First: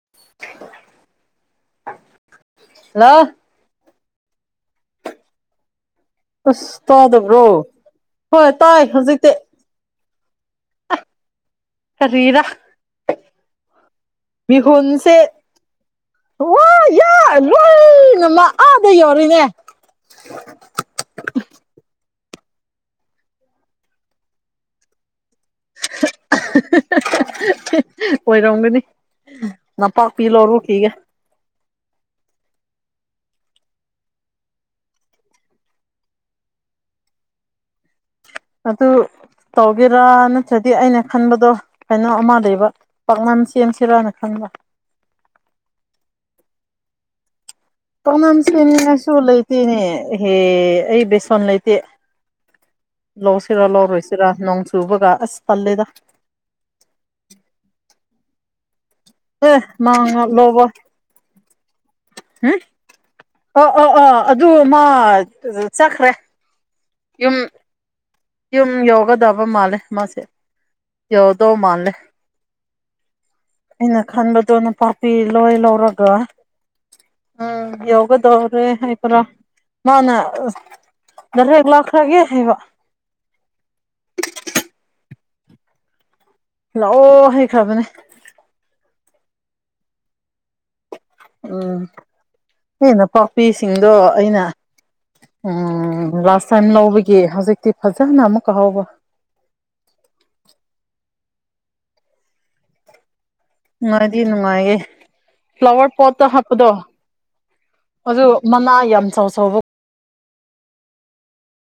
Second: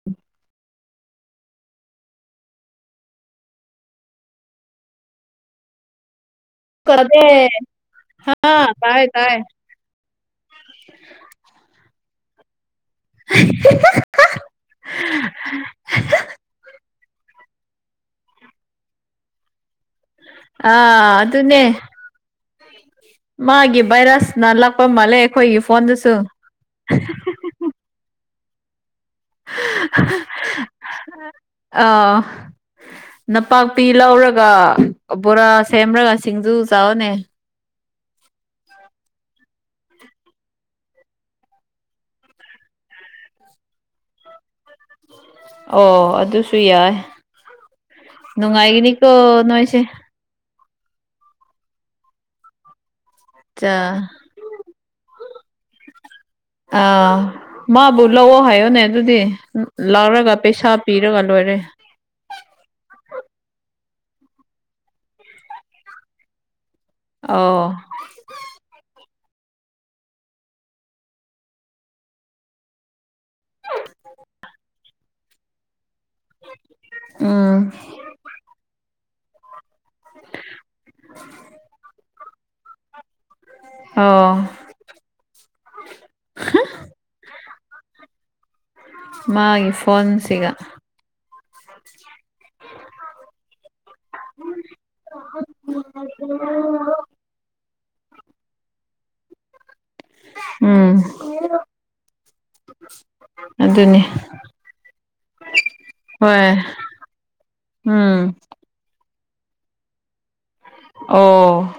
ꯎꯝ hello ꯑꯁ ꯀꯗꯦ ꯇꯥꯗꯕ꯭ꯔꯣ ꯍꯣꯏ ꯑꯥ ꯇꯥꯏ ꯍꯧꯖꯤꯛꯇꯤ ꯇꯥꯏ ꯔ ꯃꯤꯍꯟꯁꯦ ꯌꯥ ꯔꯣꯏꯅꯃ ꯑꯥꯗ ꯌꯧꯔꯤꯅꯦ ꯑ ꯑꯗꯨ ꯑꯗꯨꯅꯦ ꯃꯥꯒꯤ ꯚꯥꯏꯔꯥꯁꯅꯂꯛꯄ ꯃꯥꯜꯂꯦ ꯑꯩꯈꯣꯏꯒꯤ ꯐꯣꯟꯗꯨꯁꯨ ꯑꯣꯏꯔꯝꯒꯅꯤ ꯅꯄꯥꯛꯄꯤ ꯂꯧꯔꯨꯈꯤꯒ ꯑꯥ ꯅꯄꯥꯛꯄꯤ ꯂꯧꯔꯒ ꯕꯣꯔꯥ ꯁꯦꯝꯔꯒ ꯁꯤꯡꯖꯨ ꯆꯥꯔꯅꯦ ꯑꯗꯨ ꯇꯧꯒꯦꯔꯥ ꯅꯠꯇ꯭ꯔꯗꯤ ꯑꯩꯅ ꯈꯟꯕꯗꯣ ꯀꯩꯅꯣ ꯑꯃ ꯂꯩꯕ ꯄꯥꯛꯅꯥꯅ ꯆꯦꯟꯁꯤꯔꯥꯅ ꯈꯪꯕ ꯑꯣ ꯑꯗꯨꯁꯨ ꯌꯥꯏ ꯄꯅꯝꯁꯅꯤꯡ ꯅꯨꯡꯉꯥꯏꯒꯅꯤꯀꯣ ꯀꯥꯏꯁꯨ ꯂꯩꯇꯦꯅꯦ ꯅꯣꯏꯁꯦ ꯍꯦ ꯑꯩ ꯕꯦꯁꯣꯟ ꯂꯩꯇꯦ ꯂꯧꯁꯤꯔ ꯆꯥ ꯂꯧꯔꯣꯏꯁꯤꯔ ꯅꯣꯡ ꯁꯨꯕꯒ ꯑꯁ ꯇꯂꯦꯗ ꯑꯥ ꯃꯥꯕꯨ ꯂꯑꯣ ꯍꯥꯏꯌꯣꯅꯦ ꯑꯗꯨꯗꯤ ꯑꯦ ꯃꯥ ꯂꯧꯔꯒ ꯄꯩꯁꯥ ꯄꯤꯔꯣꯒꯜ ꯑꯣꯏꯔꯦ ꯎꯝ ꯑꯣ ꯑꯣ ꯑꯣ ꯑꯗꯨ ꯃꯥ ꯆꯠꯈ꯭ꯔꯦ ꯌꯨꯝ ꯑꯣ ꯌꯨꯝ ꯌꯧꯒꯗꯕ ꯃꯥꯜꯂꯦ ꯃꯥꯁꯦ ꯌꯧꯗꯧ ꯃꯥꯜꯂꯦ ꯑꯩꯅ ꯈꯟꯕꯗꯣ ꯅꯨꯄꯥꯄꯤ ꯂꯣꯏ ꯂꯧꯔꯒ ꯎꯝ ꯌꯒꯗ ꯑꯣꯏ꯭ꯔꯦ ꯍꯥꯏꯄꯔ ꯃꯥꯅ ꯦꯛ ꯂꯥꯛꯈ꯭ꯔꯒꯦ ꯍꯥꯏꯕ ꯑꯣ ꯂꯥꯛꯑꯣ ꯍꯩꯈ꯭ꯔꯕꯅꯦ ꯃꯥꯒꯤ ꯐꯣꯟꯁꯤꯒ ꯎꯝ ꯍꯦꯟꯅ ꯄꯥꯛꯄꯤꯁꯤꯡꯗꯣ ꯑꯩꯅ ꯎꯝ ꯂꯥꯁ ꯇꯥꯏꯝ ꯂꯧꯕꯒꯤ ꯍꯧꯖꯤꯛꯇꯤ ꯐꯖꯅ ꯑꯃꯨꯛꯀ ꯍꯥꯎꯕ ꯎꯝ ꯑꯗꯨꯅꯤ ꯅꯨꯡꯉꯥꯏꯗꯤ ꯅꯨꯡꯉꯥꯏꯌꯦꯦ ꯐ꯭ꯂꯥꯋꯔ ꯄꯣꯠꯇꯣ ꯍꯣꯏ ꯍꯥꯞꯄꯗꯣ ꯎꯝ ꯑꯗꯨ ꯃꯅꯥ ꯌꯥꯝ ꯆꯥꯎ ꯆꯥꯎꯕ ꯑꯣ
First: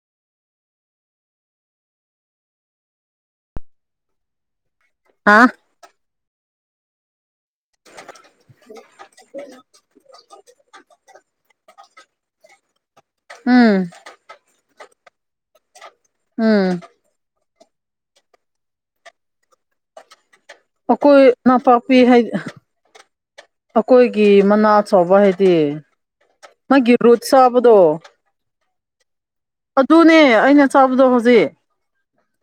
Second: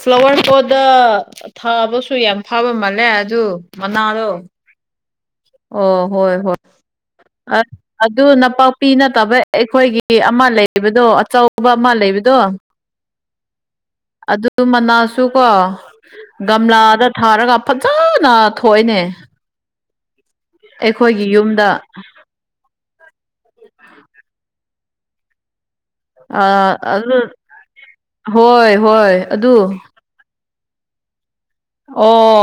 ꯐ꯭ꯂꯋꯥꯔ ꯍꯣꯗ ꯊꯥꯕꯁꯨ ꯌꯥꯝ ꯐꯥꯕ ꯃꯥꯜꯂꯦ ꯑꯗꯨ ꯃꯅꯥꯗꯣ ꯑ ꯑꯣ ꯍꯣꯏ ꯍꯣꯏ ꯑꯗꯨ ꯅꯄꯥꯛꯄꯤ ꯅꯠꯇꯕ ꯑꯩꯈꯣꯏꯒꯤ ꯀꯦ ꯑꯃ ꯂꯩꯕꯗꯣ ꯑꯆꯧꯕ ꯑꯃ ꯂꯩꯕꯗꯣ ꯎꯝ ꯑꯗꯨ ꯃꯅꯥꯁꯨ ꯀꯣ ꯎꯝ ꯒꯝꯂꯥꯗ ꯊꯥꯔꯒ ꯐꯖꯅ ꯊꯣꯛꯏꯅꯦ ꯑꯣꯈꯣꯏ ꯑꯩꯈꯣꯏꯒꯤ ꯅꯅꯥ ꯌꯨꯝꯗ ꯄꯄꯤꯄꯤ ꯍꯥꯏꯗꯤ ꯑꯩꯈꯣꯏꯒꯤ ꯃꯅꯥ ꯆꯥꯎꯕ ꯍꯥꯏꯗꯤ ꯑ ꯃꯥꯒꯤ ꯑꯗꯨ ꯔꯨꯠ ꯁꯥꯕꯗꯣ ꯍꯣꯏ ꯍꯣꯏ ꯑꯗꯨ ꯇꯨꯅꯦ ꯑꯩꯅ ꯆꯞꯗꯣ ꯍꯧꯖꯤꯦ ꯑꯣ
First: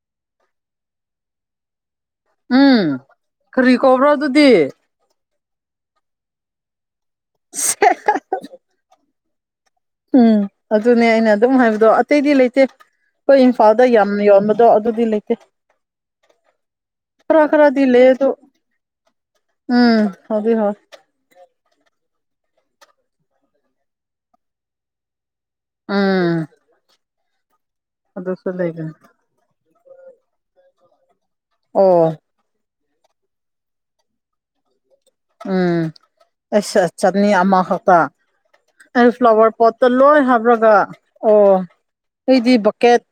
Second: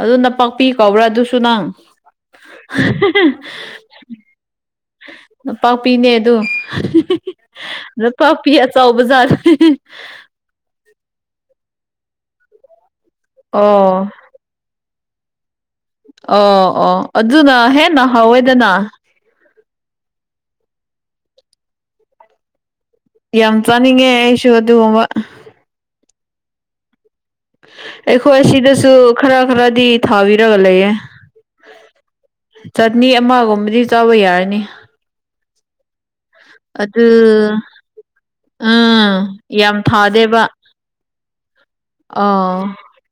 ꯑꯗꯨ ꯅꯄꯥꯛꯥꯛꯄꯤ ꯀꯧꯕ꯭ꯔꯥ ꯑꯗꯨꯁꯨ ꯅꯪ ꯎꯝ ꯀꯔꯤ ꯀꯧꯕ꯭ꯔꯣ ꯑꯗꯨꯗꯤ [inaudible] ꯂꯝꯄꯥꯛꯄꯤꯅꯦ ꯑꯗꯨ ꯂꯝꯄꯥꯛꯄꯤ ꯑꯆꯕꯖꯥꯠꯔꯦ ꯎꯝ ꯑꯗꯨꯅꯦ ꯑꯩꯅ ꯑꯗꯨꯝ ꯍꯥꯏꯕꯗꯣ ꯑꯇꯩꯗꯤ ꯂꯩꯇꯦ ꯑꯩꯈꯣꯏ ꯏꯝꯐꯥꯜꯗ ꯑꯣ ꯌꯥꯝ ꯌꯣꯟꯕ ꯑꯗꯣ ꯑꯗꯨꯗꯤ ꯂꯩꯇꯦ ꯑꯣ ꯑꯣ ꯈꯔ ꯑꯗꯨꯅ ꯈꯔꯗꯤ ꯍꯦꯟꯅ ꯂꯩ ꯑꯗꯨ ꯍꯥꯎꯋꯦꯗꯅ ꯎꯝ ꯍꯣꯏ ꯍꯣꯏ ꯌꯥꯝ ꯆꯥꯅꯤꯡꯉꯦ ꯑꯩꯁꯨ ꯑꯗꯨꯒꯨꯝꯕ ꯎꯝ ꯑꯩꯈꯣꯏ ꯑꯗꯨꯁꯨ ꯂꯩꯕꯅꯤ ꯁꯤꯗꯁꯨ ꯈꯔ ꯈꯔꯗꯤ ꯊꯥꯕꯤꯔꯒ ꯂꯩꯌꯦ ꯑꯣ ꯆꯅꯤ ꯑꯃꯒꯨꯝꯕꯗꯤ ꯆꯥꯕ ꯌꯥꯔꯅꯤ ꯎꯝ ꯑꯁ ꯑꯗꯨ ꯆꯠꯅꯤ ꯑꯃ ꯈꯛꯇ ꯑꯩ ꯎꯝ ꯐ꯭ꯂꯥꯋꯔ ꯌꯥꯝ ꯄꯣꯠꯇ ꯂꯣꯏ ꯊꯥꯗꯦꯕ ꯍꯥꯞ꯭ꯔꯒ ꯑꯣ ꯑꯩꯗꯤ ꯑꯥ ꯕꯣꯀꯦꯠ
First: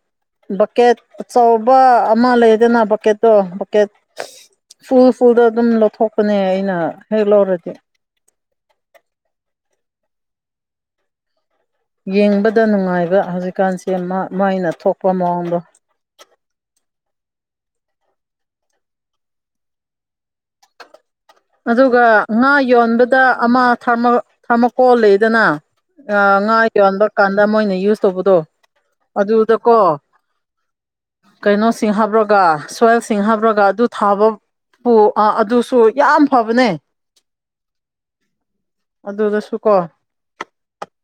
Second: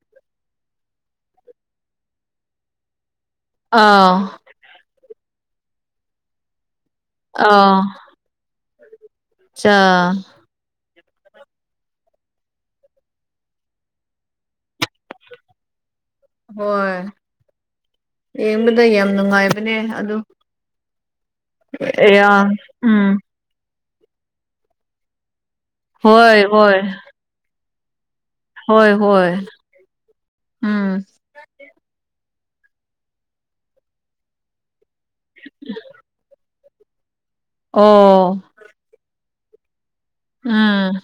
ꯕꯛꯀꯦꯠ ꯑꯆꯧꯕ ꯑꯃ ꯂꯩꯗꯅ ꯕꯛꯀꯦꯠꯇꯣ ꯕꯛꯀꯦꯠ ꯑꯥ ꯐꯨꯜ ꯐꯨꯜꯗ ꯑꯗꯨꯝ ꯂꯧꯈꯠꯄꯅꯦ ꯑꯩꯅ ꯍꯦꯛ ꯂꯧꯔꯗꯤ ꯑꯆꯥ ꯌꯦꯡꯕꯗ ꯅꯨꯡꯉꯥꯏꯕ ꯍꯧꯖꯤꯛꯀꯥꯟꯁꯦ ꯃꯥꯏꯅ ꯊꯣꯛꯄ ꯃꯑꯣꯡꯗꯣ ꯍꯣꯏ ꯌꯦꯡꯕꯗ ꯌꯥꯝ ꯅꯨꯡꯉꯥꯏꯕꯅꯦ ꯑꯗꯨ ꯑꯗꯨꯒ ꯌꯥꯝ ꯉꯥ ꯎꯝ ꯌꯣꯟꯕꯗ ꯑꯃ ꯊꯥꯔꯃꯣꯀꯣꯜ ꯂꯩꯗꯅ ꯑ ꯍꯣꯏ ꯉꯥ ꯍꯣꯏ ꯌꯣꯟꯕꯥ ꯀꯥꯟꯗ ꯃꯣꯏꯅ ꯌꯨꯁ ꯇꯧꯕꯗꯣ ꯍꯣꯏ ꯍꯣꯏ ꯑꯗꯨꯗꯀꯣ ꯎꯝ ꯀꯩꯅꯣꯁꯤꯡ ꯍꯥꯞꯨꯔꯒ ꯁꯣꯏꯜꯁꯤꯡ ꯍꯥꯞꯄꯨꯔꯒ ꯑꯗꯨ ꯊꯥꯕ ꯑꯣ ꯑꯥ ꯑꯗꯨꯁꯨ ꯌꯥꯝ ꯐꯕꯅꯦ ꯑꯣ ꯑꯗꯨꯗꯁꯨ ꯀꯣ ꯎꯝ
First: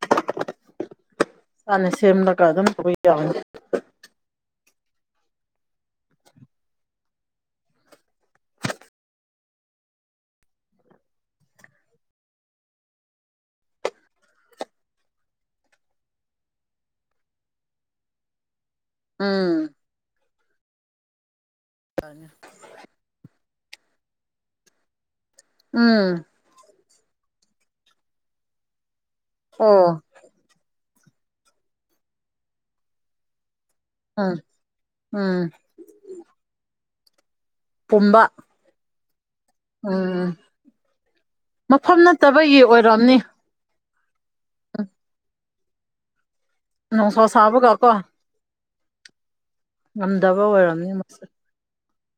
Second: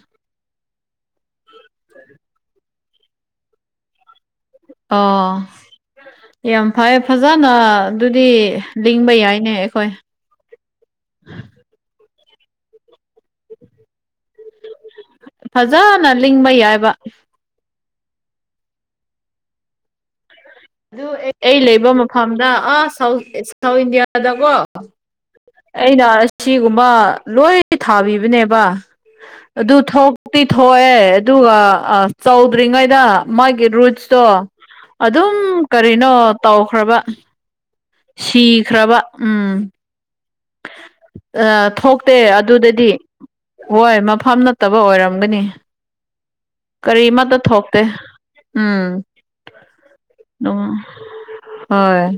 ꯏꯁꯥꯅ ꯁꯦꯝꯂꯒ ꯑꯗꯨꯝ ꯇꯧꯕ ꯌꯥꯎꯅꯤ [inaudible] ꯑꯣ ꯌꯥꯝ ꯐꯩ ꯐꯖꯅ ꯑꯗꯨꯗꯤ ꯂꯤꯡꯕ ꯌꯥꯏꯅꯦ ꯑꯩꯈꯣꯏ ꯐꯖꯅ ꯂꯤꯡꯕ ꯌꯥꯏꯕ ꯎꯝ ꯑꯗꯨ ꯑꯩ ꯂꯩꯕ ꯃꯐꯝꯗ ꯑꯥ ꯁꯥꯎ ꯁꯥꯎꯠ ꯏꯟꯗꯤꯌꯥꯗꯀꯣ ꯑꯩꯅ ꯎꯝ ꯑꯁꯤꯒꯨꯝꯕ ꯂꯣꯏ ꯊꯥꯕꯤꯕꯅꯦꯕ ꯑꯗꯨ ꯑꯣ ꯊꯣꯛ ꯛꯇꯤ ꯊꯣꯛꯑꯦ ꯑꯗꯨꯒ ꯆꯥꯎꯧꯗ꯭ꯔꯤꯉꯩꯗ ꯃꯥꯒꯤ ꯔꯨꯠꯁ ꯇꯣ ꯎꯝ ꯎꯝ ꯑꯗꯨꯝ ꯀꯔꯤꯅꯣ ꯇꯧꯈ꯭ꯔꯕ ꯄꯨꯝꯕ ꯁꯤꯈ꯭ꯔꯕ ꯎꯝ ꯎꯝ ꯑ ꯃꯐꯝ ꯊꯣꯛꯇꯦ ꯅꯠꯇꯕꯒꯤ ꯑꯗꯨꯗꯗꯤ ꯑꯣꯏꯔꯝꯅꯤ ꯍꯣꯏ ꯃꯐꯝ ꯅꯠꯇꯕ ꯑꯣꯏꯔꯝꯒꯅꯤ ꯅꯨꯡꯁꯥ ꯀꯔꯤꯃꯠꯇ ꯁꯥꯕꯒ ꯊꯣꯛꯇꯦ ꯀꯣ ꯎꯝ ꯉꯝꯗꯕ ꯑꯣꯏꯔꯝꯅꯤ ꯃꯁꯦ ꯎꯝꯍꯣꯏ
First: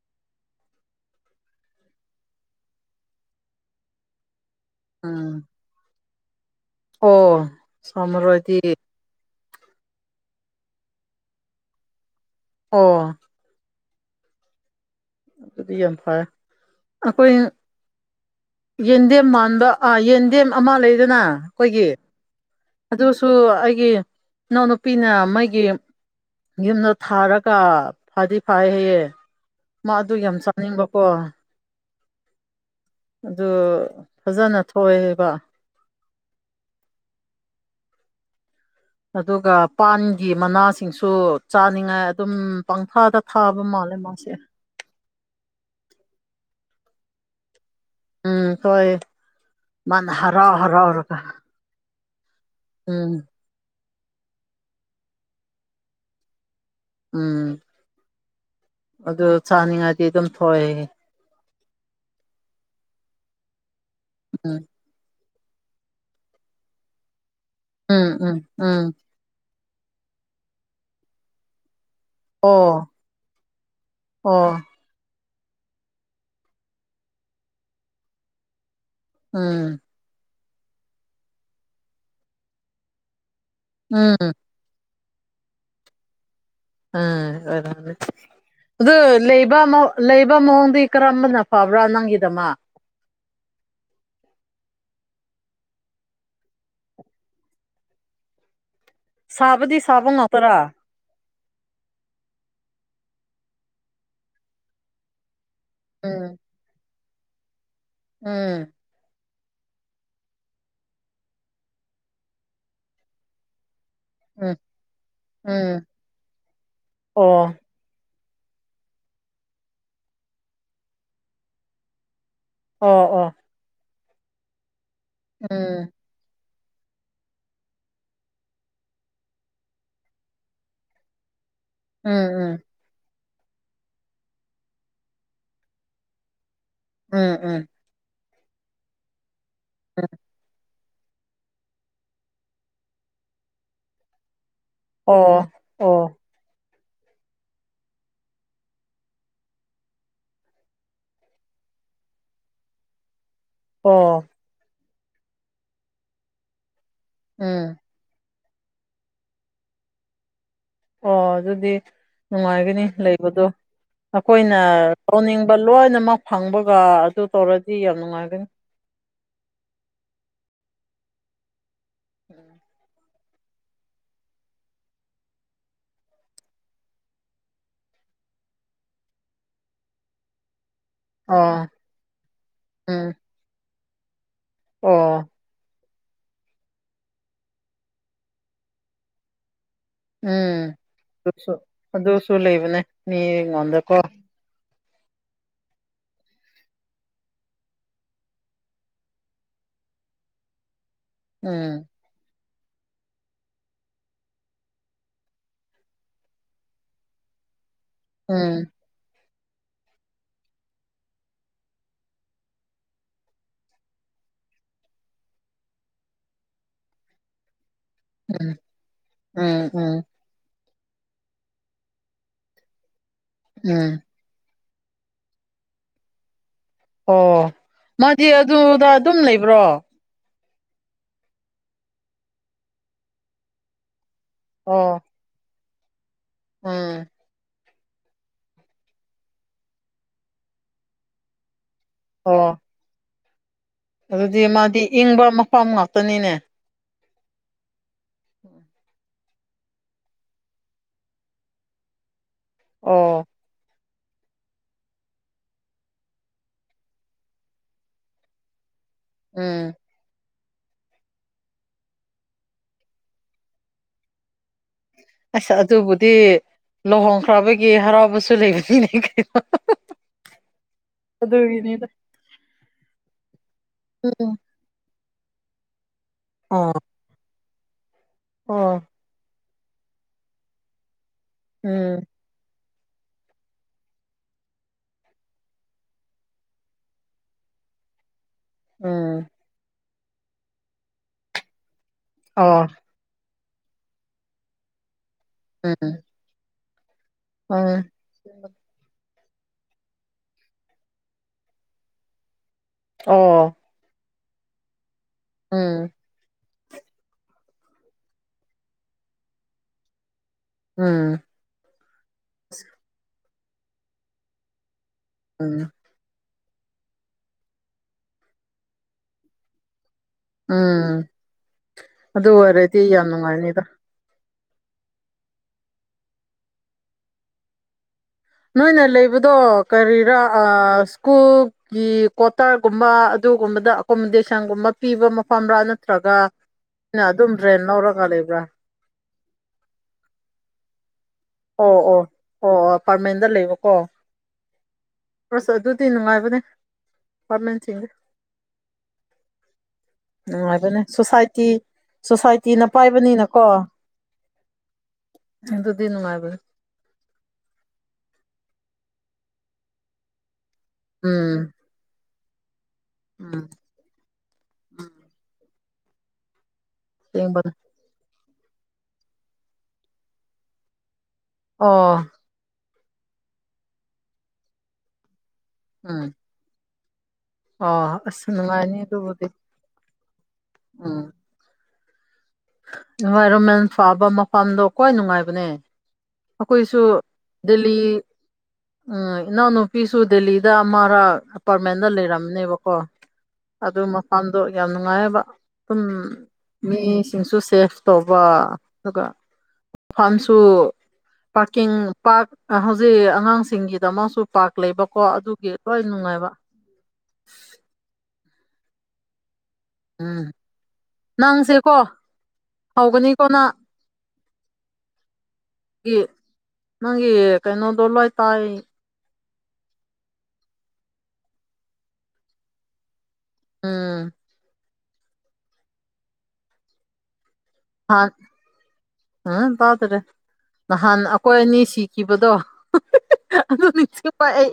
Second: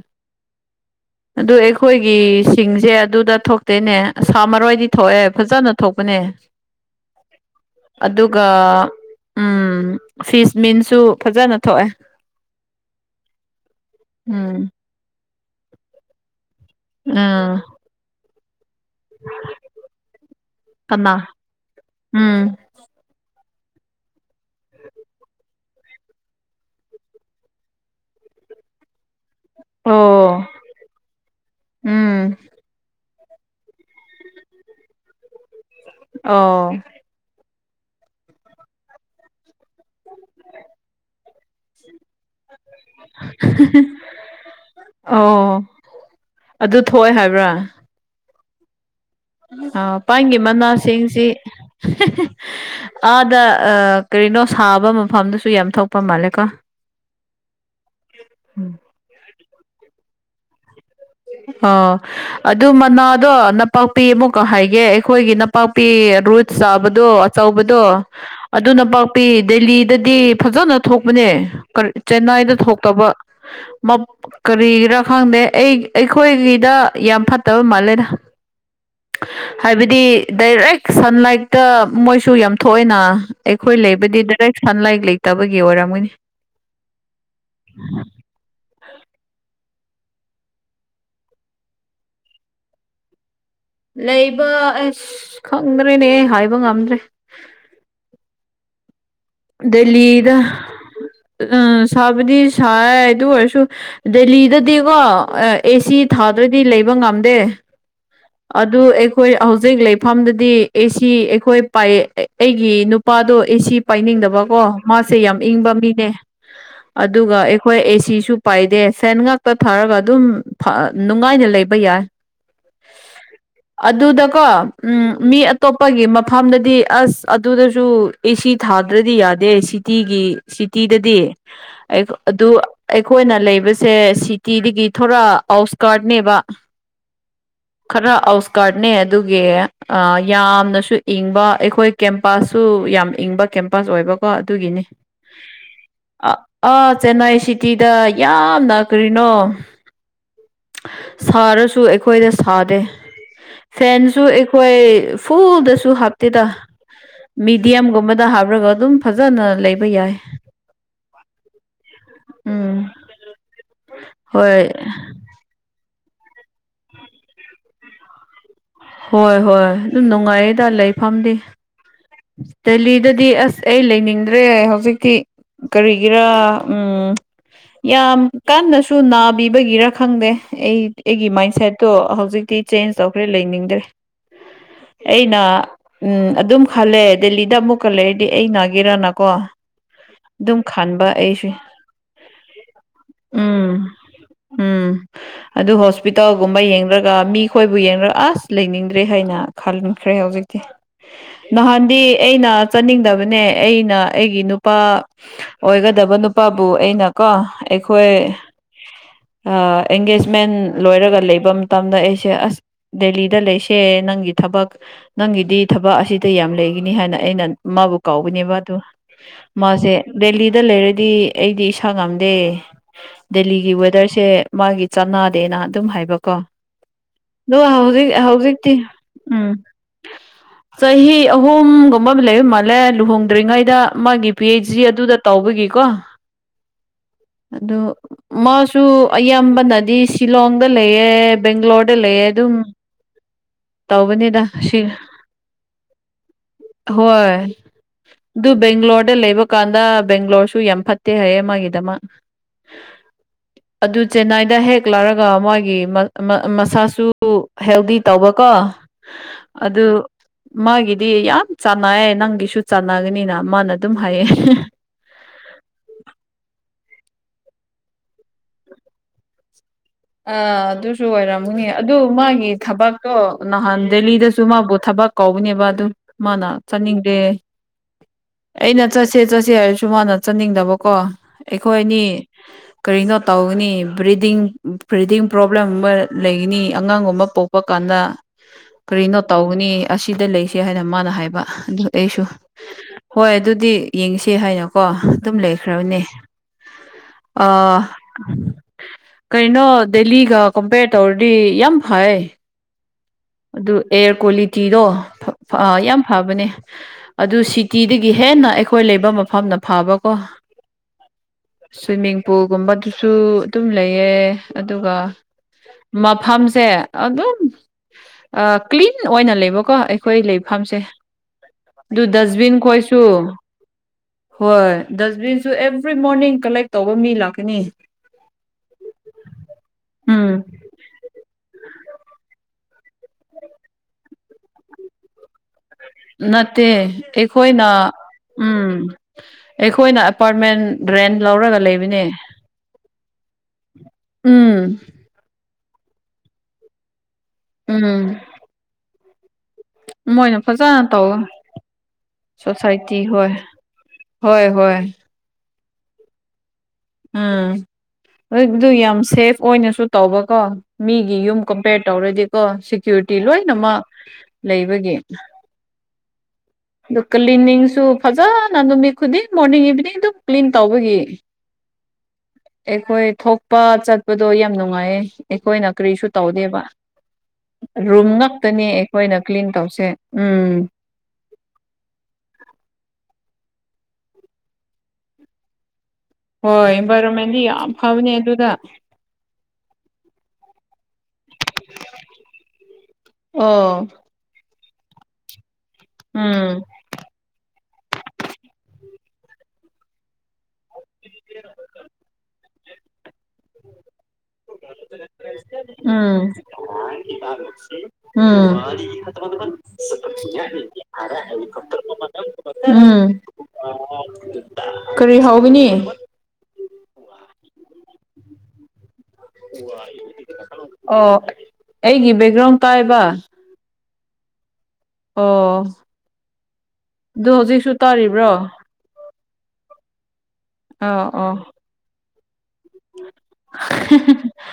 ꯑꯗꯨ ꯑꯩꯈꯣꯏꯒꯤ ꯁꯤꯡꯁꯦ ꯑꯗꯨꯗ ꯊꯣꯛꯇꯦꯅꯦ ꯁꯥ ꯃꯔꯣꯏꯗꯤ ꯊꯣꯛꯑꯦ ꯎꯝ ꯐꯖꯅ ꯊꯣꯛꯄꯅꯦ ꯑꯣ ꯑꯗꯨꯒ ꯁꯥꯃꯔꯣꯏꯗꯤ ꯎꯝ ꯐꯤꯁ ꯃꯤꯟꯁꯨ ꯐꯖꯅ ꯊꯣꯛꯑꯦ ꯑꯣ ꯎꯝ [inaudible] ꯑꯗꯨꯗꯤ ꯌꯥꯝ ꯐꯔꯦ ꯑꯩꯈꯣꯏ ꯎꯝ ꯌꯦꯟꯗꯦꯝ ꯃꯥꯟꯕꯥ ꯌꯦꯟꯗꯦꯝ ꯑꯃ ꯀꯅꯥ ꯂꯩꯗꯅ ꯑꯩꯈꯣꯏꯒꯤ ꯎꯝ ꯑꯗꯨꯁꯨ ꯑꯩꯒꯤ ꯏꯅꯥꯎꯅꯨꯄꯤꯅ ꯃꯒꯤ ꯌꯨꯝꯗ ꯊꯥꯔꯒ ꯐꯗꯤ ꯐꯩ ꯍꯌꯦꯦ ꯃꯥ ꯑꯣ ꯑꯗꯨ ꯌꯥꯝ ꯆꯥꯅꯤꯡꯕꯀꯣ ꯎꯝ ꯑꯗꯨ ꯐꯖꯅ ꯊꯣꯛꯑꯦꯕꯣ ꯑꯣ ꯑꯗꯨꯒ ꯄꯥꯟꯒꯤ ꯃꯅꯥꯁꯤꯡꯁꯨ ꯆꯥꯅꯤꯡꯉꯥꯏ ꯑꯗꯨꯝ ꯄꯪꯊꯥꯗ ꯊꯥꯕ ꯃꯥꯜꯂꯦ ꯃꯥꯁꯦ ꯑꯣ ꯑꯗꯨ ꯊꯣꯛꯑꯦ ꯍꯥꯏꯕ꯭ꯔꯥ ꯎꯝ ꯍꯣꯏꯦ ꯑ ꯄꯒꯤ ꯃꯅꯥꯁꯤꯡꯁꯤ ꯎꯝ ꯑꯥꯗ ꯀꯔꯤꯅꯣ ꯁꯥꯕ ꯃꯐꯝꯗꯨꯁꯨ ꯌꯥꯝ ꯊꯣꯛꯄ ꯃꯥꯜꯂꯦꯀꯣ ꯎꯝ ꯑꯗꯨ ꯆꯥꯅꯤꯡꯉꯥꯏꯗꯤ ꯑꯗꯨꯝ ꯊꯣꯛꯑꯦ ꯑꯣ ꯑꯗꯨ ꯃꯅꯥꯗꯣ ꯅꯄꯥꯛꯄꯤ ꯑꯃꯨꯛ ꯎꯝ ꯍꯥꯏꯒꯦ ꯑꯩꯈꯣꯏꯒꯤ ꯄꯥꯛꯄꯤ ꯔꯨꯠ ꯆꯥꯕꯗꯣ ꯑꯆꯧꯕꯗꯣ ꯎꯝ ꯎꯝ ꯎꯝ ꯑꯗꯨꯅ ꯄꯤꯤ ꯗꯦꯂꯤꯗꯗꯤ ꯐꯖꯅ ꯊꯣꯛꯄꯅꯦ ꯆꯦꯟꯅꯥꯏꯗ ꯑꯣ ꯊꯣꯛꯇꯕ ꯑꯣ ꯀꯔꯤꯒꯤꯔꯥ ꯈꯪꯗꯦ ꯑꯩ ꯑꯩꯈꯣꯏꯒꯤꯗ ꯌꯥꯝ ꯐꯠꯇꯕ ꯃꯥꯜꯂꯦꯗ ꯎꯝ ꯍꯥꯏꯕꯗꯤ ꯗꯥꯏꯔꯦꯛ ꯁꯟꯂꯥꯏꯠꯇ ꯃꯣꯏꯁꯨ ꯌꯥꯝ ꯊꯣꯛꯏꯅ ꯑꯩꯈꯣꯏ ꯎꯝ ꯂꯩꯕꯗꯤ ꯗꯥꯏꯔꯦꯛ ꯁꯟ ꯂꯥꯏꯔꯤꯛ ꯂꯩꯇꯕꯒꯤ ꯑꯣꯏꯔꯝꯃꯣꯏꯅꯤ ꯑꯝ ꯑꯣꯏꯔꯅꯤ ꯑꯗꯨ ꯂꯩꯕ ꯂꯩꯕ ꯃꯑꯣꯡꯗꯤ ꯀꯔꯝꯕꯅ ꯐꯕ꯭ꯔꯥ ꯅꯪꯒꯤꯗꯃ ꯂꯩꯕ ꯑꯁ ꯈꯪꯗ꯭ꯔꯦꯅꯦ ꯍꯥꯏꯕ ꯉꯝꯗ꯭ꯔꯦ ꯁꯥꯕꯗꯤ ꯁꯥꯕ ꯗꯦꯜꯂꯤꯗ ꯉꯥꯛꯇꯔꯥ ꯎꯝ ꯁꯥꯕꯗꯤ ꯁꯥꯏ ꯑꯗꯨ ꯑꯣꯏꯔꯁꯨ ꯗꯦꯂꯤꯗꯗꯤꯀꯣ ꯑꯦ ꯁꯤ ꯎꯝ ꯊꯥꯗꯣꯏꯗꯤ ꯂꯩꯕ ꯉꯝꯗꯦ ꯎꯝ ꯑꯗꯨ ꯑꯩꯈꯣꯏ ꯍꯧꯖꯤꯛ ꯂꯩꯐꯝꯗꯗꯤ ꯑꯦꯁꯤ ꯑꯩꯈꯣꯏ ꯄꯥꯏ ꯑꯩꯒꯤ ꯅꯨꯄꯥꯗꯣ ꯑꯦꯁꯤ ꯎꯝ ꯄꯥꯏꯅꯤꯡꯗꯕꯀꯣ ꯃꯥꯁꯦ ꯌꯥꯝ ꯏꯪꯕ ꯎꯝ ꯃꯤꯅꯦ ꯑꯗꯨꯒ ꯑꯣ ꯍꯣꯏ ꯑꯦ ꯁꯤꯁꯨ ꯄꯥꯏꯗꯦ ꯐꯦꯟ ꯉꯥꯛꯇ ꯊꯥꯔꯒ ꯑꯗꯨꯝ ꯅꯨꯡꯉꯥꯏꯅ ꯂꯩꯕ ꯌꯥꯏ [unintelligible] ꯑꯣ ꯑꯣ ꯑꯗꯨꯗꯀꯣ ꯎꯝ ꯃꯤ ꯎꯝ ꯑꯇꯣꯞꯄꯒꯤ ꯃꯐꯝꯗꯗꯤ ꯑꯁ ꯑꯗꯨꯗꯁꯨ ꯑꯦꯁꯤ ꯊꯥꯗ꯭ꯔꯗꯤ ꯌꯥꯗꯦ ꯁꯤꯇꯤꯒꯤ ꯁꯤꯇꯤꯗꯗꯤ ꯑꯩ ꯎꯝ ꯑꯗꯨ ꯎꯝ ꯑꯩꯈꯣꯏꯅ ꯂꯩꯕꯁꯦ ꯁꯤꯇꯤꯗꯒꯤ ꯊꯣꯔꯥ ꯑꯥꯎꯠꯁꯀꯔꯠꯅꯦꯕ ꯎꯝ ꯎꯝ ꯈꯔ ꯑꯥꯎꯁꯀꯥꯔꯠꯅꯦ ꯑꯗꯨꯒꯤ ꯑ ꯌꯥꯝꯅꯁꯨ ꯏꯪꯕ ꯑꯩꯈꯣꯏ ꯀꯦꯝꯄꯥꯁꯁꯨ ꯌꯥꯝ ꯏꯪꯕ ꯀꯦꯝꯄꯥꯁ ꯑꯣꯏꯕꯀꯣ ꯑꯗꯨꯒꯤꯅꯤ ꯑꯣ ꯑꯣ ꯑ ꯆꯦꯟꯅꯥꯏ ꯁꯤꯇꯤꯗ ꯌꯥꯝꯅ ꯀꯔꯤꯅꯣ ꯁꯥꯔꯁꯨ ꯑꯩꯈꯣꯏꯗ ꯁꯥꯗꯦ ꯐꯦꯟꯁꯨ ꯑꯣ ꯍꯣꯏ ꯐꯨꯜꯗꯁꯨ ꯍꯥꯞꯇꯦꯗ ꯎꯝ ꯃꯤꯦꯗꯤꯌꯝꯒꯨꯝꯕꯗ ꯍꯥꯞꯔꯒ ꯑꯗꯨꯝ ꯐꯖꯅ ꯂꯩꯕ ꯌꯥꯏ ꯑꯣ ꯑꯗꯨꯗꯤ ꯎꯝ ꯅꯨꯡꯉꯥꯏꯒꯅꯤ ꯂꯩꯕꯗꯣ ꯑꯩꯈꯣꯏꯅ ꯍꯣꯏ ꯂꯧꯅꯤꯡ ꯂꯣꯏꯅꯃꯛ ꯐꯪꯕꯒ ꯑꯗꯨ ꯇꯧꯔꯗꯤ ꯌꯥꯝ ꯅꯨꯡꯉꯥꯏꯒꯅꯤ ꯍꯣꯏ ꯍꯣꯏ ꯑꯗꯨꯝ ꯅꯨꯡꯉꯥꯏꯌꯦꯗ ꯂꯩꯐꯝꯗꯤ ꯗꯦꯍꯤꯗꯗꯤ ꯑꯁ ꯑꯩ ꯂꯩꯅꯤꯡꯗ꯭ꯔꯦ ꯍꯧꯖꯤꯛꯇꯤ ꯀꯔꯤꯒꯤꯔꯥ ꯎꯝ ꯌꯥꯝ ꯀꯟꯅꯁꯨ ꯅꯥꯕꯤꯕꯒꯤꯔ ꯈꯪꯗꯦ ꯑꯩ ꯑꯩꯒꯤ ꯑꯣ ꯃꯥꯏꯟꯁꯦꯠꯇꯣ ꯍꯧꯖꯤꯛꯇꯤ ꯆꯦꯟꯖ ꯎꯝ ꯇꯧꯈ꯭ꯔꯦ ꯂꯩꯅꯤꯡꯗ꯭ꯔꯦ ꯑꯣ ꯑꯩꯅ ꯎꯝ ꯑꯗꯨꯝ ꯈꯜꯂꯦ ꯗꯦꯜꯂꯤꯗ ꯑꯃꯨꯛꯀ ꯂꯩꯔꯗꯤ ꯑꯩ ꯅꯥꯒꯦꯔꯅꯀꯣ ꯑꯗꯨꯝ ꯎꯝ ꯈꯟꯕ ꯑꯩꯁꯦ ꯑꯗꯨꯁꯨ ꯑꯗꯨꯁꯨ ꯂꯩꯕꯅꯦ ꯎꯝ ꯃꯤꯉꯣꯟꯗꯀꯣ ꯎꯝ ꯑꯗꯨ ꯍꯣꯁꯄꯤꯇꯥꯜꯒꯨꯝꯕ ꯌꯦꯡꯔꯒ ꯃꯤꯈꯣꯏꯕꯨ ꯌꯦꯡꯔꯒ ꯑꯁ ꯂꯩꯅꯤꯡꯗ꯭ꯔꯦ ꯍꯥꯏꯅ꯫ ꯈꯟꯈ꯭ꯔꯦ ꯍꯧꯖꯤꯛꯇꯤ ꯎꯝ ꯅꯍꯥꯟꯗꯤ ꯑꯩꯅ꯫ ꯆꯠꯅꯤꯡꯗꯕꯅꯦ ꯑꯩꯅ ꯑꯩꯒꯤ ꯅꯨꯄꯥ ꯑꯣꯏꯒꯗꯕ ꯅꯨꯄꯥꯕꯨ ꯑꯩꯅ ꯀꯣ꯫ ꯑꯩꯈꯣꯏ꯫ ꯎꯝ ꯑꯦꯡꯒꯦꯖꯃꯦꯟ ꯂꯣꯏꯔꯒ ꯂꯩꯕ ꯃꯇꯝꯗ ꯑꯩꯁꯦ ꯑꯁ꫰꫰ ꯗꯦꯂꯤꯗ ꯂꯩꯁꯦ ꯅꯪꯒꯤ ꯊꯕꯛ ꯅꯪꯒꯤꯗꯤ ꯊꯕꯛ ꯑꯁꯤ꯫ ꯑꯇꯩ ꯌꯥꯝ ꯂꯩꯒꯅꯤ ꯍꯥꯏꯅ ꯑꯩꯅ ꯃꯥꯕꯨ ꯀꯥꯎꯒꯅꯦꯕ ꯎꯝ ꯑꯗꯨ ꯎꯝ ꯃꯥꯁꯦ꯫ ꯎꯝ ꯗꯦꯜꯂꯤꯗ ꯂꯩꯔꯗꯤ ꯑꯩꯗꯤ ꯏꯁꯥ ꯉꯝꯗꯦ ꯗꯦꯜꯂꯤꯒꯤ ꯎꯝ ꯋꯦꯗꯔꯁꯦ꯫ ꯃꯥꯒꯤ ꯆꯥꯟꯅꯗꯦꯅ ꯑꯗꯨꯝ ꯍꯥꯏꯕꯀꯣ꯫ ꯑꯣ ꯑꯗꯣ ꯍꯧꯖꯤ ꯃꯥꯗꯤ ꯍꯧꯖꯤꯇꯤ ꯑꯗꯨꯗ ꯑꯗꯨꯝ ꯎꯝ꯫ ꯂꯩꯕ꯭ꯔꯣ ꯆꯍꯤ ꯑꯍꯨꯝꯒꯨꯝꯕ ꯑꯃ ꯂꯩꯕ ꯃꯥꯜꯂꯦ ꯂꯨꯍꯣꯡꯗ꯭ꯔꯤꯉꯩꯗ ꯃꯥꯒꯤ ꯄꯤ ꯍꯩꯁ ꯑꯣ ꯑꯗꯨꯗ ꯇꯧꯕꯒꯤꯀꯣ꯫ ꯎꯝ꯫ ꯑꯗꯨ ꯃꯥꯁꯨ ꯑꯌꯥꯝꯕꯅꯗꯤ ꯁꯤꯂꯣꯡꯗ ꯂꯩꯌꯦ꯫ ꯕꯦꯡꯒꯂꯣꯔꯗ ꯂꯩꯌꯦ ꯑꯗꯨꯝ꯫ ꯑꯣ ꯑꯗꯨꯗꯤ ꯇꯧꯕꯅꯤꯗ ꯃꯥꯗꯤ ꯏꯪꯕ ꯃꯐꯝ ꯉꯥꯛꯇꯅꯤꯅꯦ꯫ ꯑꯍꯣꯏꯣ ꯑꯗꯨ ꯕꯦꯡꯒꯂꯣꯔ ꯗ ꯂꯩꯕ ꯀꯥꯟꯗ ꯕꯦꯡꯒ꯭ꯂꯣꯔꯁꯨ ꯌꯥꯝ ꯐꯠꯇꯦ ꯍꯥꯏꯌꯦ ꯃꯥꯒꯤꯗꯃꯛ꯫ ꯑꯣ꯫ ꯑꯗꯨ ꯆꯦꯟꯅꯥꯏꯗ ꯍꯦꯛ ꯂꯥꯔꯒ ꯃꯥꯒꯤ ꯃꯁꯥꯁꯨ꯫ ꯍꯦꯜꯗꯤ ꯇꯧꯕꯀꯣ ꯎꯝ ꯑꯗꯨ꯫ ꯃꯥꯒꯤꯗꯤ ꯌꯥꯝ ꯆꯥꯟꯅꯩꯑꯦ ꯅꯪꯒꯤꯁꯨ ꯆꯥꯟꯅꯒꯅꯤꯅ ꯃꯥꯅ ꯑꯗꯨꯝ ꯍꯥꯏꯌꯦ꯫ ꯑꯁ ꯑꯗꯨꯕꯨꯗꯤ ꯂꯨꯍꯣꯡꯈ꯭ꯔꯕꯒꯤ ꯍꯔꯥꯎꯕꯁꯨ ꯂꯩꯕꯅꯤꯅꯦ ꯀꯩꯅꯣ꯫ ꯑ ꯑꯗꯨꯁꯨ ꯑꯣꯏꯔꯝꯒꯅꯤ ꯑꯗꯨꯒꯤꯅꯤꯗ ꯑꯗꯨ ꯃꯥꯒꯤ ꯊꯕꯛꯇꯣ ꯅꯍꯥꯟ ꯎꯝ ꯗꯦꯜꯂꯤꯗꯁꯨ ꯃꯥꯕꯨ ꯊꯕꯛ ꯀꯧꯕꯅꯦꯕ ꯑꯗꯨ ꯃꯥꯅ ꯑꯣ ꯆꯠꯅꯤꯡꯗꯦ꯫ ꯑꯣ ꯑꯩꯅ ꯆꯠꯁꯦ ꯆꯠꯁꯦ ꯍꯥꯏꯔꯁꯨ ꯃꯥꯅ ꯆꯠꯅꯤꯡꯗꯕꯀꯣ ꯑꯩꯈꯣꯏ ꯑꯅꯤ꯫ ꯎꯝ ꯀꯔꯤꯅꯣ ꯇꯧꯒꯅꯤ ꯕ꯭ꯔꯤꯗꯤꯡ꯫ ꯕ꯭ꯔꯤꯗꯤꯡ ꯄ꯭ꯔꯣꯕ꯭ꯂꯦꯝ ꯒꯨꯝꯕ ꯂꯩꯒꯅꯤ ꯑꯉꯥꯡꯒꯨꯝꯕ ꯄꯣꯛꯄ ꯀꯥꯟꯗ꯫ ꯀꯔꯤꯅꯣ ꯎꯝ ꯇꯧꯕꯅꯤ ꯑꯁꯤꯗ ꯂꯩꯁꯦ ꯍꯥꯏꯅ ꯃꯥꯅ ꯍꯥꯏꯕ ꯑꯗꯨ ꯑꯩꯁꯨ꯫ ꯑꯣ꯫ ꯍꯣꯏ ꯑꯗꯨꯗꯤ ꯌꯦꯡꯁꯦ ꯍꯥꯏꯅꯀꯣ ꯑꯗꯨꯝ ꯎꯝ ꯂꯩꯈ꯭ꯔꯕꯅꯦ꯫ ꯎꯝ ꯑ꫰꫰ ꯀꯩꯅꯣ ꯗꯦꯜꯂꯤꯒ ꯀꯝꯄꯦꯌꯔ ꯇꯧꯔꯗꯤ ꯌꯥꯝ ꯐꯥꯌꯦ꯫ ꯑꯣ꯫ ꯑꯗꯨ ꯑꯦꯌꯥꯔ ꯀ꯭ꯋꯥꯂꯤꯇꯤꯗꯣ ꯐꯥ ꯎꯝ ꯌꯥꯝ ꯐꯕꯅꯦ ꯑꯗꯨ ꯁꯤꯇꯤꯗꯒꯤ ꯍꯦꯟꯅ ꯑꯩꯈꯣꯏ ꯂꯩꯕ ꯃꯐꯝꯅ ꯐꯕꯀꯣ꯫ ꯎꯝ꯫ ꯁꯨꯏꯃꯤꯡ ꯄꯨꯜꯒꯨꯝꯕꯗꯨꯁꯨ ꯑꯗꯨꯝ ꯂꯩꯌꯦ ꯑꯗꯨꯒ꯫ ꯎꯝ꯫ ꯃꯐꯝꯁꯦ ꯑꯗꯨꯝ ꯀꯤꯂꯤꯟ ꯑꯣꯏꯅ ꯂꯩꯕꯀꯣ꯫ ꯑꯩꯈꯣꯏ ꯂꯩꯐꯝꯁꯦ ꯎꯝ ꯑꯗꯨ ꯗꯁꯕꯤꯟ ꯑꯣꯏꯔꯗꯤ ꯈꯣꯏꯁꯨ꯫ ꯌꯥꯝ ꯅꯨꯡꯉꯥꯏꯅꯤꯗ ꯍꯣꯏ ꯗꯁꯕꯤꯟꯁꯨ ꯑꯦꯕ꯭ꯔꯤ ꯃꯣꯔꯅꯤꯡ ꯀꯂꯦꯛ ꯇꯧꯕ ꯃꯤ ꯂꯥꯛꯀꯅꯤ꯫ ꯅꯣꯏꯅ ꯂꯩꯕꯗꯣ ꯀꯔꯤꯔꯥ ꯎꯝ ꯑꯁ꯫ ꯀꯣꯜꯀꯤ ꯀ꯭ꯋꯥꯇꯔꯒꯨꯝꯕ ꯑꯗꯨꯒꯨꯝꯕꯗ ꯑꯦꯀꯣꯃꯣꯗꯦꯁꯟꯒꯨꯝꯕ ꯄꯤꯕ ꯃꯐꯝ ꯔꯥ ꯅꯥꯠꯇ ꯅꯠꯇꯦ ꯑꯩꯈꯣꯏꯅ ꯂꯧꯔꯒ ꯂꯩꯕ꯭ꯔꯥ ꯎꯝ ꯑꯩꯈꯣꯏꯅ꯫ ꯐꯔꯃꯦꯟ ꯕꯔꯦꯟ ꯂꯧꯔꯒ ꯑꯣ ꯑꯣ ꯂꯩꯕꯅꯦ ꯑꯣ ꯑꯣ ꯑꯄꯥꯔꯠꯃꯦꯟꯗ ꯂꯩꯕꯀꯣ ꯎꯝ꯫ ꯑꯁ ꯑꯗꯨꯗꯤ ꯅꯨꯡꯉꯥꯏꯕꯅꯦ ꯐꯔꯃꯦꯟꯁꯤꯡꯗꯤ꯫ ꯎꯝ ꯃꯣꯏꯅ ꯅꯨꯡꯉꯥꯏꯕꯅꯦ ꯐꯖꯅ ꯇꯧꯋꯦ ꯁꯣꯁꯥꯏꯇꯤ ꯁꯣꯁꯥꯏꯇꯤꯅ ꯁꯣꯁꯥꯏꯇꯤ ꯍꯣꯏ꯫ ꯄꯥꯏꯕꯅꯤꯅꯀꯣ ꯍꯣꯏ ꯍꯣꯏ꯫ ꯑꯗꯨꯗꯤ ꯅꯨꯡꯉꯥꯏꯕꯅꯤ꯫ ꯎꯝ ꯑꯗꯨ ꯑꯗꯨ ꯌꯥꯝ ꯁꯦꯐ ꯑꯣꯏꯅꯁꯨ ꯇꯧꯕꯀꯣ ꯃꯤꯒꯤ ꯎꯝ ꯌꯨꯝ ꯀꯝꯄꯦꯌꯔ ꯇꯧꯔꯗꯤꯀꯣ ꯁꯤꯀ꯭ꯌꯨꯔꯤꯇꯤ ꯎꯝ ꯂꯣꯏꯅꯃꯛ ꯂꯩꯕꯒꯤ ꯑꯗꯨ ꯁꯦꯡꯕꯅꯦ ꯀ꯭ꯂꯤꯅꯤꯡꯁꯨ ꯐꯖꯅ ꯅꯨꯃꯤꯠ ꯈꯨꯗꯤꯡ ꯃꯣꯔꯅꯤꯡ ꯏꯚꯤꯅꯤꯡ ꯑꯗꯨꯝ ꯀ꯭ꯂꯤꯟ ꯇꯧꯕꯒꯤ ꯑꯣ ꯑꯩꯈꯣꯏ ꯊꯣꯛꯄ ꯆꯠꯄꯗꯣ ꯌꯥꯝ ꯅꯨꯡꯉꯥꯏꯌꯦ ꯑꯩꯈꯣꯏꯅ ꯎꯝ ꯀꯥꯔꯤꯁꯨ ꯇꯧꯗꯦꯕ ꯑꯣ ꯔꯨꯝ ꯑꯁ ꯉꯛꯇꯅꯤ ꯅꯨꯡꯉꯥꯏꯅꯤ ꯑꯩꯈꯣꯏꯅ ꯀ꯭ꯂꯤꯟ ꯇꯧꯁꯦ ꯎꯨꯝ ꯎꯨꯝ ꯏꯟꯚꯥꯏꯔꯣꯟꯃꯦꯟ ꯐꯕ ꯃꯐꯝꯗꯣ ꯈꯋꯥꯏ ꯅꯨꯡꯉꯥꯏꯕꯅꯦ ꯍꯣꯏ ꯑꯩꯈꯣꯏꯁꯨ ꯏꯟꯚꯥꯏꯔꯣꯟꯃꯦꯟꯗꯤ ꯌꯥꯝ ꯗꯦꯜꯂꯤ ꯐꯕꯅꯦ ꯑꯗꯨꯗ ꯎꯝ ꯏꯅꯥꯎꯅꯨꯄꯤꯁꯨ ꯗꯦꯂꯤꯗ ꯑꯃꯥꯔꯛ ꯑꯄꯥꯔꯠꯃꯦꯟꯗ ꯂꯩꯔꯝꯅꯦꯕꯀꯣ ꯑꯣ ꯐꯝꯗꯣ ꯌꯥꯝ ꯅꯨꯡꯉꯥꯏꯕ ꯑꯗꯨꯝ ꯎꯨꯝ ꯃꯤꯁꯤꯡꯁꯨ ꯁꯦꯐ ꯇꯧꯕ ꯑꯗꯨꯒ ꯃꯐꯥꯝꯁꯨ ꯄꯥꯔꯀꯤꯡ ꯄꯥ ꯍꯧꯖꯤꯛ ꯑꯉꯥꯡꯁꯤꯡꯒꯤꯗꯃꯛꯁꯨ ꯄꯥꯔꯀ ꯂꯩꯕꯀꯣ ꯑꯗꯨꯒꯤ ꯂꯣꯏ ꯅꯨꯡꯉꯥꯏꯕ ꯎꯨꯝ ꯎꯝ ꯅꯪꯁꯦꯀꯣ ꯎꯨꯝ ꯍꯧꯒꯅꯤꯀꯣ ꯅꯪꯒꯤ ꯀꯥꯔꯤ ꯍꯥꯎꯒꯅꯤ ꯒꯤ ꯅꯪꯒꯤ ꯀꯩꯅꯣꯗꯣ ꯂꯣꯏ ꯇꯥꯏ ꯑꯣ ꯑꯩꯒꯤ ꯕꯦꯛꯒ꯭ꯔꯥꯎꯟ ꯇꯥꯏꯌꯦꯕ ꯎꯨꯝ ꯑꯣ ꯑꯗꯨ ꯍꯧꯖꯤꯛꯁꯨ ꯅꯍꯥꯟ ꯇꯥꯔꯤꯕ꯭ꯔꯣ ꯎꯨꯝ ꯇꯥꯗꯔꯦ ꯅꯍꯥꯟ ꯑꯥ ꯑꯣ ꯑꯩꯈꯣꯏ ꯑꯅꯤ ꯁꯤꯈꯤꯕꯗꯣ ꯍ ꯍ ꯍ ꯑꯗꯨ ꯅꯤꯡꯁꯤꯡꯕ ꯑꯩ